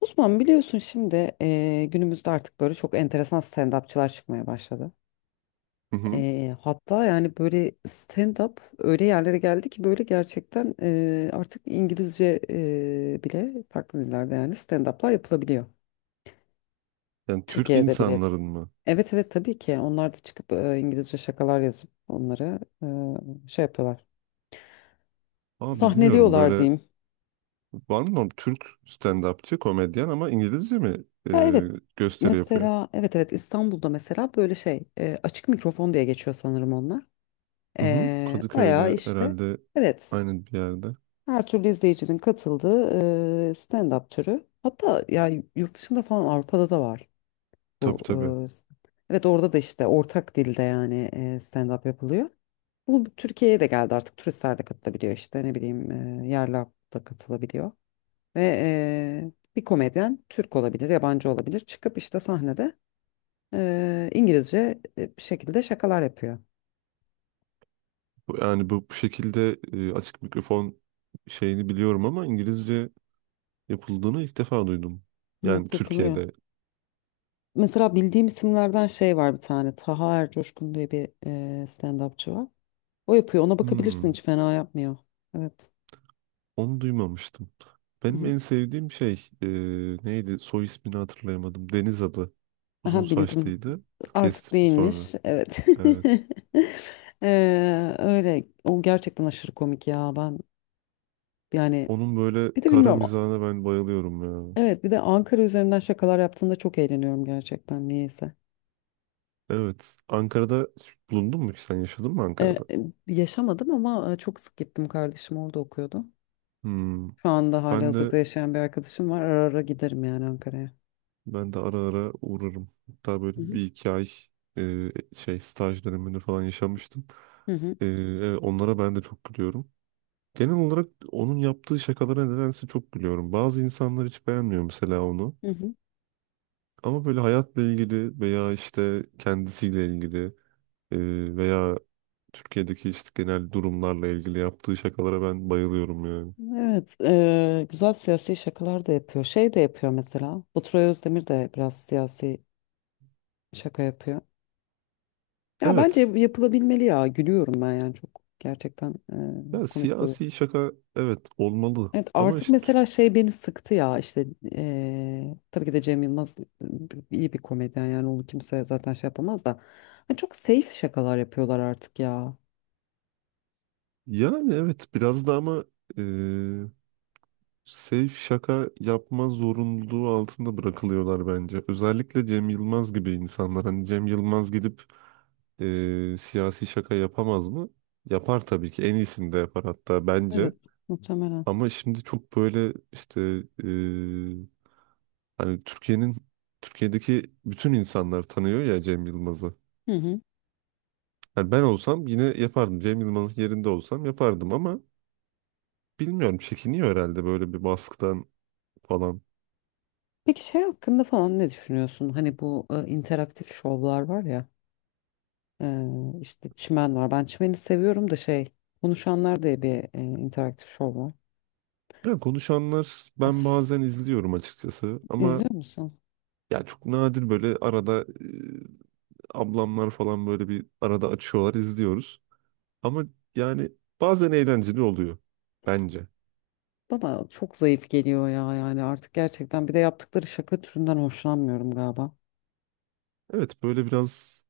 Osman biliyorsun şimdi günümüzde artık böyle çok enteresan stand-upçılar çıkmaya başladı. Hı hı. Hatta yani böyle stand-up öyle yerlere geldi ki böyle gerçekten artık İngilizce bile farklı dillerde yani stand-up'lar yapılabiliyor. Yani Türk Türkiye'de bile. insanların mı? Evet, evet, tabii ki onlar da çıkıp İngilizce şakalar yazıp onları şey yapıyorlar. Aa bilmiyorum Sahneliyorlar böyle diyeyim. var mı Türk stand-upçı komedyen ama İngilizce mi e, Ya evet, gösteri yapıyor? mesela evet, evet, İstanbul'da mesela böyle şey açık mikrofon diye geçiyor sanırım onlar. Hı hı. Bayağı Kadıköy'de işte herhalde evet, aynı bir yerde. her türlü izleyicinin katıldığı stand-up türü. Hatta ya yurt dışında falan Avrupa'da da var Tabii, bu. tabii. Evet, orada da işte ortak dilde yani stand-up yapılıyor. Bu Türkiye'ye de geldi, artık turistler de katılabiliyor işte ne bileyim yerli halk da katılabiliyor. Ve bir komedyen Türk olabilir, yabancı olabilir, çıkıp işte sahnede İngilizce bir şekilde şakalar yapıyor. Yani bu şekilde açık mikrofon şeyini biliyorum ama İngilizce yapıldığını ilk defa duydum. Yani Evet, yapılıyor. Türkiye'de. Mesela bildiğim isimlerden şey var, bir tane. Taha Ercoşkun diye bir stand-upçı var. O yapıyor. Ona bakabilirsin. Hmm, Hiç fena yapmıyor. Evet. onu duymamıştım. Hı Benim hı. en sevdiğim şey e, neydi? Soy ismini hatırlayamadım. Deniz adı. Uzun Aha, bildim. saçlıydı. Artık Kestirdi sonra. değilmiş. Evet. Evet. Öyle. O gerçekten aşırı komik ya. Ben yani Onun böyle bir de kara bilmiyorum. mizahına ben bayılıyorum ya. Evet, bir de Ankara üzerinden şakalar yaptığında çok eğleniyorum gerçekten, niyeyse. Evet. Ankara'da hiç bulundun mu ki sen yaşadın mı Ee, Ankara'da? Yaşamadım ama çok sık gittim. Kardeşim orada okuyordu. Hmm. Şu anda hali Ben de hazırda yaşayan bir arkadaşım var. Ara ara giderim yani Ankara'ya. ben de ara ara uğrarım. Hatta böyle Hı hı. bir iki ay şey staj döneminde falan yaşamıştım. Hı hı. Evet, onlara ben de çok gülüyorum. Genel olarak onun yaptığı şakalara nedense çok gülüyorum. Bazı insanlar hiç beğenmiyor mesela onu. Hı hı. Ama böyle hayatla ilgili veya işte kendisiyle ilgili, veya Türkiye'deki işte genel durumlarla ilgili yaptığı şakalara ben bayılıyorum yani. Evet, güzel siyasi şakalar da yapıyor. Şey de yapıyor mesela. Baturay Özdemir de biraz siyasi şaka yapıyor. Ya bence Evet. yapılabilmeli ya. Gülüyorum ben, yani çok gerçekten Ya komik oluyor. siyasi şaka, evet, olmalı. Evet, Ama artık işte mesela şey beni sıktı ya, işte tabii ki de Cem Yılmaz iyi bir komedyen, yani onu kimse zaten şey yapamaz da. Hani çok safe şakalar yapıyorlar artık ya. yani evet biraz da ama e, safe şaka yapma zorunluluğu altında bırakılıyorlar bence. Özellikle Cem Yılmaz gibi insanlar. Hani Cem Yılmaz gidip siyasi şaka yapamaz mı? Yapar tabii ki. En iyisini de yapar hatta bence. Evet, muhtemelen. Ama şimdi çok böyle işte hani Türkiye'deki bütün insanlar tanıyor ya Cem Yılmaz'ı. Hı hı. Hani ben olsam yine yapardım. Cem Yılmaz'ın yerinde olsam yapardım ama bilmiyorum, çekiniyor herhalde böyle bir baskıdan falan. Peki şey hakkında falan ne düşünüyorsun? Hani bu interaktif şovlar var ya, e, işte çimen var. Ben çimeni seviyorum da şey, konuşanlar diye bir interaktif şov var. Ya konuşanlar, ben Öf, bazen izliyorum açıkçası ama İzliyor musun? ya çok nadir böyle arada ablamlar falan böyle bir arada açıyorlar, izliyoruz. Ama yani bazen eğlenceli oluyor bence. Bana çok zayıf geliyor ya, yani artık gerçekten, bir de yaptıkları şaka türünden hoşlanmıyorum galiba. Evet, böyle biraz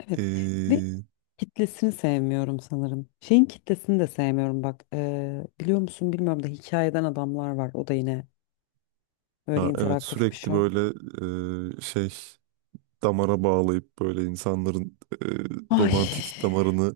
Evet, ve e, kitlesini sevmiyorum sanırım. Şeyin kitlesini de sevmiyorum, bak biliyor musun bilmiyorum da, hikayeden adamlar var, o da yine böyle ha, evet, interaktif bir sürekli şov. böyle şey, damara bağlayıp böyle insanların Ay, romantik damarını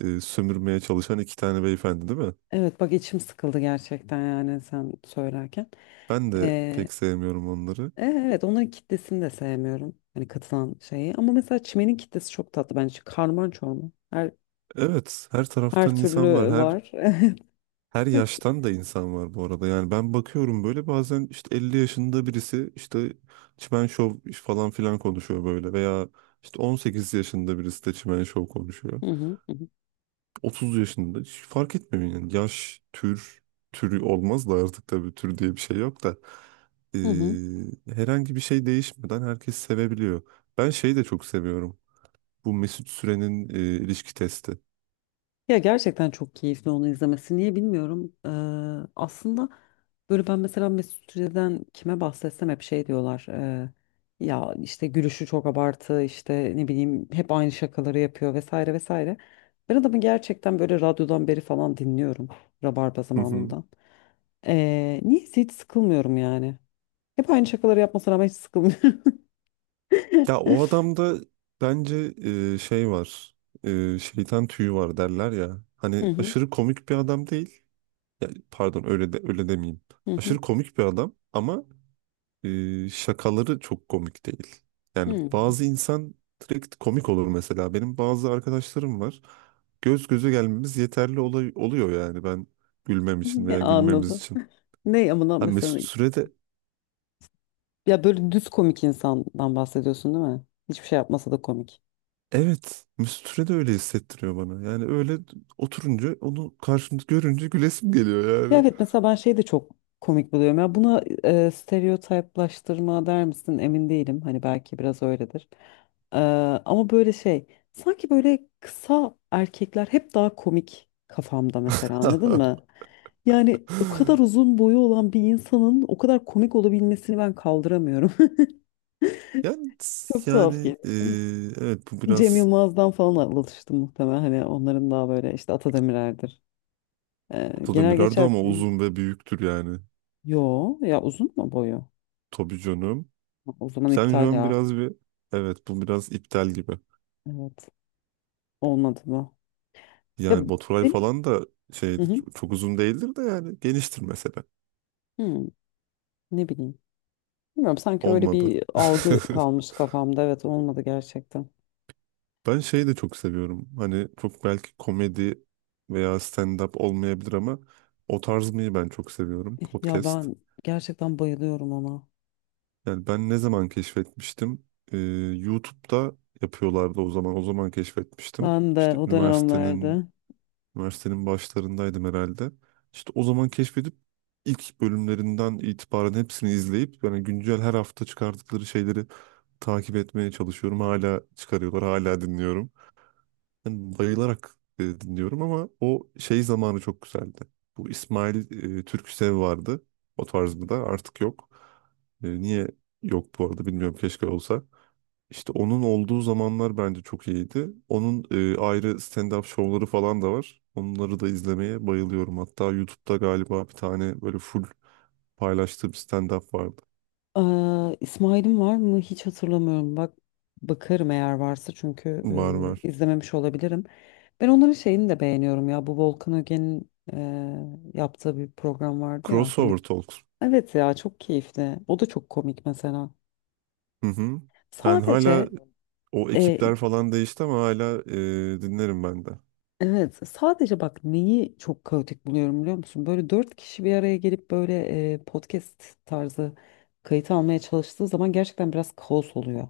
sömürmeye çalışan iki tane beyefendi değil mi? evet, bak içim sıkıldı gerçekten, yani sen söylerken. Ben de Ee, pek sevmiyorum onları. Evet, onların kitlesini de sevmiyorum. Hani katılan şeyi. Ama mesela çimenin kitlesi çok tatlı bence. Karman çorman. Her, Evet, her her taraftan insan var. türlü Her var. her yaştan da insan var bu arada. Yani ben bakıyorum böyle bazen işte 50 yaşında birisi işte çimen şov falan filan konuşuyor böyle, veya işte 18 yaşında birisi de çimen şov konuşuyor. Hı hı, hı hı, 30 yaşında hiç fark etmiyor yani yaş, türü olmaz da artık, tabii tür diye bir şey yok da. hı hı. Ee, herhangi bir şey değişmeden herkes sevebiliyor. Ben şeyi de çok seviyorum. Bu Mesut Süren'in ilişki testi. Ya gerçekten çok keyifli onu izlemesi. Niye bilmiyorum. Aslında böyle ben mesela Mesut Süre'den kime bahsetsem hep şey diyorlar. Ya işte gülüşü çok abartı, işte ne bileyim hep aynı şakaları yapıyor vesaire vesaire. Ben adamı gerçekten böyle radyodan beri falan dinliyorum. Rabarba Hı hı. zamanından. Niyeyse hiç sıkılmıyorum yani. Hep aynı şakaları yapmasına rağmen hiç sıkılmıyorum. Ya o adamda bence şey var. Şeytan tüyü var derler ya. Hı Hani hı, aşırı komik bir adam değil. Yani pardon, öyle de öyle demeyeyim. hı Aşırı hı. komik bir adam ama şakaları çok komik değil. Yani Hı. bazı insan direkt komik olur mesela. Benim bazı arkadaşlarım var. Göz göze gelmemiz yeterli, oluyor yani ben gülmem için Ne veya gülmemiz anladım. için. Ne amına Ha, mesela. Mesut Süre de Ya böyle düz komik insandan bahsediyorsun değil mi? Hiçbir şey yapmasa da komik. evet Mesut Süre de öyle hissettiriyor bana. Yani öyle oturunca onu karşımda görünce gülesim geliyor Ya yani. evet, mesela ben şeyi de çok komik buluyorum. Ya buna stereotiplaştırma der misin emin değilim. Hani belki biraz öyledir. E, Ama böyle şey, sanki böyle kısa erkekler hep daha komik kafamda mesela, anladın mı? Yani o kadar uzun boyu olan bir insanın o kadar komik olabilmesini ben kaldıramıyorum. Yani Çok yani tuhaf geliyor. e, evet, bu Cem biraz Yılmaz'dan falan alıştım muhtemelen. Hani onların daha böyle işte Atademir'lerdir. Ee, genel Atademirer'di geçer ama bir- uzun ve büyüktür yani. Yo ya, uzun mu boyu? Tabii canım. Ha, o zaman Sen şu iptal an ya. biraz bir... Evet, bu biraz iptal gibi. Evet. Olmadı mı? Ya Yani Baturay benim. falan da Hı şeydi, hı. çok uzun değildir de yani geniştir mesela. Hı, ne bileyim. Bilmiyorum, sanki öyle Olmadı. bir algı kalmış kafamda. Evet, olmadı gerçekten. Ben şeyi de çok seviyorum. Hani çok belki komedi veya stand-up olmayabilir ama o tarzmayı ben çok seviyorum. Ya Podcast. ben gerçekten bayılıyorum ona. Yani ben ne zaman keşfetmiştim? Ee, YouTube'da yapıyorlardı o zaman. O zaman keşfetmiştim. Ben de İşte o dönemlerde. Üniversitenin başlarındaydım herhalde. İşte o zaman keşfedip ilk bölümlerinden itibaren hepsini izleyip, yani güncel her hafta çıkardıkları şeyleri takip etmeye çalışıyorum. Hala çıkarıyorlar, hala dinliyorum. Yani bayılarak dinliyorum ama o şey zamanı çok güzeldi. Bu İsmail Türküsev vardı. O tarz mı da artık yok. Niye yok bu arada bilmiyorum, keşke olsa. İşte onun olduğu zamanlar bence çok iyiydi. Onun ayrı stand-up şovları falan da var. Onları da izlemeye bayılıyorum. Hatta YouTube'da galiba bir tane böyle full paylaştığı bir stand-up vardı. Aa, İsmail'im var mı? Hiç hatırlamıyorum. Bak, bakarım eğer varsa, çünkü Var, var. İzlememiş olabilirim. Ben onların şeyini de beğeniyorum ya. Bu Volkan Öge'nin yaptığı bir program vardı ya. Crossover Birlik... Talks. Evet ya, çok keyifli. O da çok komik mesela. Hı hı. Ben hala, Sadece o eee, ekipler falan değişti ama hala dinlerim ben de. evet, sadece bak neyi çok kaotik buluyorum biliyor musun? Böyle dört kişi bir araya gelip böyle podcast tarzı kayıt almaya çalıştığı zaman gerçekten biraz kaos oluyor.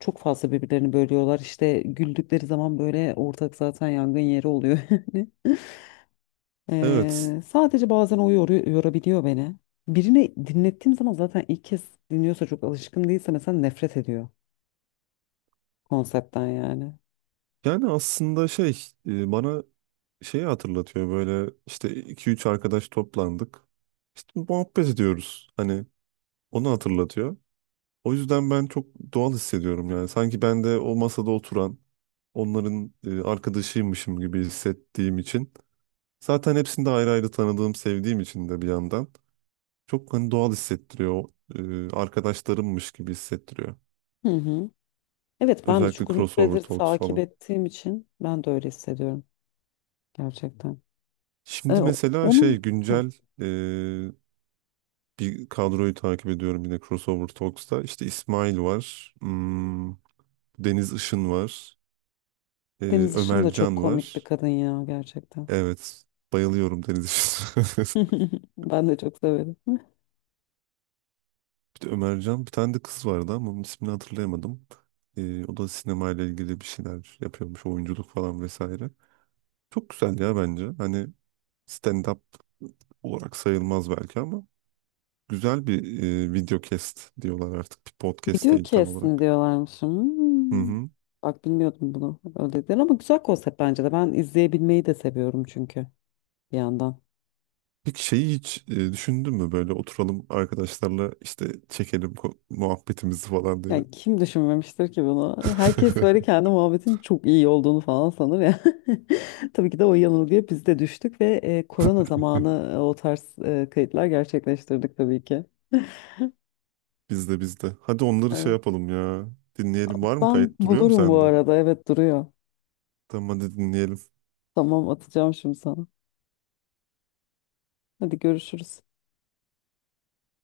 Çok fazla birbirlerini bölüyorlar. İşte güldükleri zaman böyle ortak zaten yangın yeri oluyor. Yani. Evet. Sadece bazen o yorabiliyor beni. Birine dinlettiğim zaman, zaten ilk kez dinliyorsa, çok alışkın değilse mesela, nefret ediyor konseptten yani. Yani aslında şey bana şeyi hatırlatıyor, böyle işte iki üç arkadaş toplandık. İşte muhabbet ediyoruz. Hani onu hatırlatıyor. O yüzden ben çok doğal hissediyorum yani. Sanki ben de o masada oturan onların arkadaşıymışım gibi hissettiğim için. Zaten hepsini de ayrı ayrı tanıdığım, sevdiğim için de bir yandan. Çok hani doğal hissettiriyor. Arkadaşlarımmış gibi hissettiriyor. Hı hı. Evet, ben de Özellikle çok uzun Crossover süredir Talks takip falan. ettiğim için ben de öyle hissediyorum gerçekten. Şimdi mesela şey Onun. Hı. güncel e, bir kadroyu takip ediyorum yine Crossover Talks'ta. İşte İsmail var. Deniz Işın var. e, Deniz Işın Ömer da çok Can komik bir var. kadın ya, gerçekten. Evet. Bayılıyorum Deniz Işık'a. Ben de çok severim. Bir de Ömercan, bir tane de kız vardı ama onun ismini hatırlayamadım. O da sinemayla ilgili bir şeyler yapıyormuş. Oyunculuk falan vesaire. Çok güzel ya bence. Hani stand-up olarak sayılmaz belki ama güzel bir video cast diyorlar artık. Bir podcast Video değil tam kesimi olarak. diyorlarmış. Hı Hmm. hı. Bak, bilmiyordum bunu. Öyle dediler ama güzel konsept bence de. Ben izleyebilmeyi de seviyorum çünkü, bir yandan. Peki şeyi hiç düşündün mü, böyle oturalım arkadaşlarla işte çekelim muhabbetimizi falan diye? Yani kim düşünmemiştir ki bunu? Herkes böyle kendi muhabbetin çok iyi olduğunu falan sanır ya. Tabii ki de o yanılgıya biz de düştük ve korona zamanı o tarz kayıtlar gerçekleştirdik tabii ki. Bizde, bizde. Hadi onları şey Evet. yapalım ya. Dinleyelim. Var mı, Ben kayıt duruyor mu bulurum bu sende? arada. Evet, duruyor. Tamam, hadi dinleyelim. Tamam, atacağım şimdi sana. Hadi görüşürüz.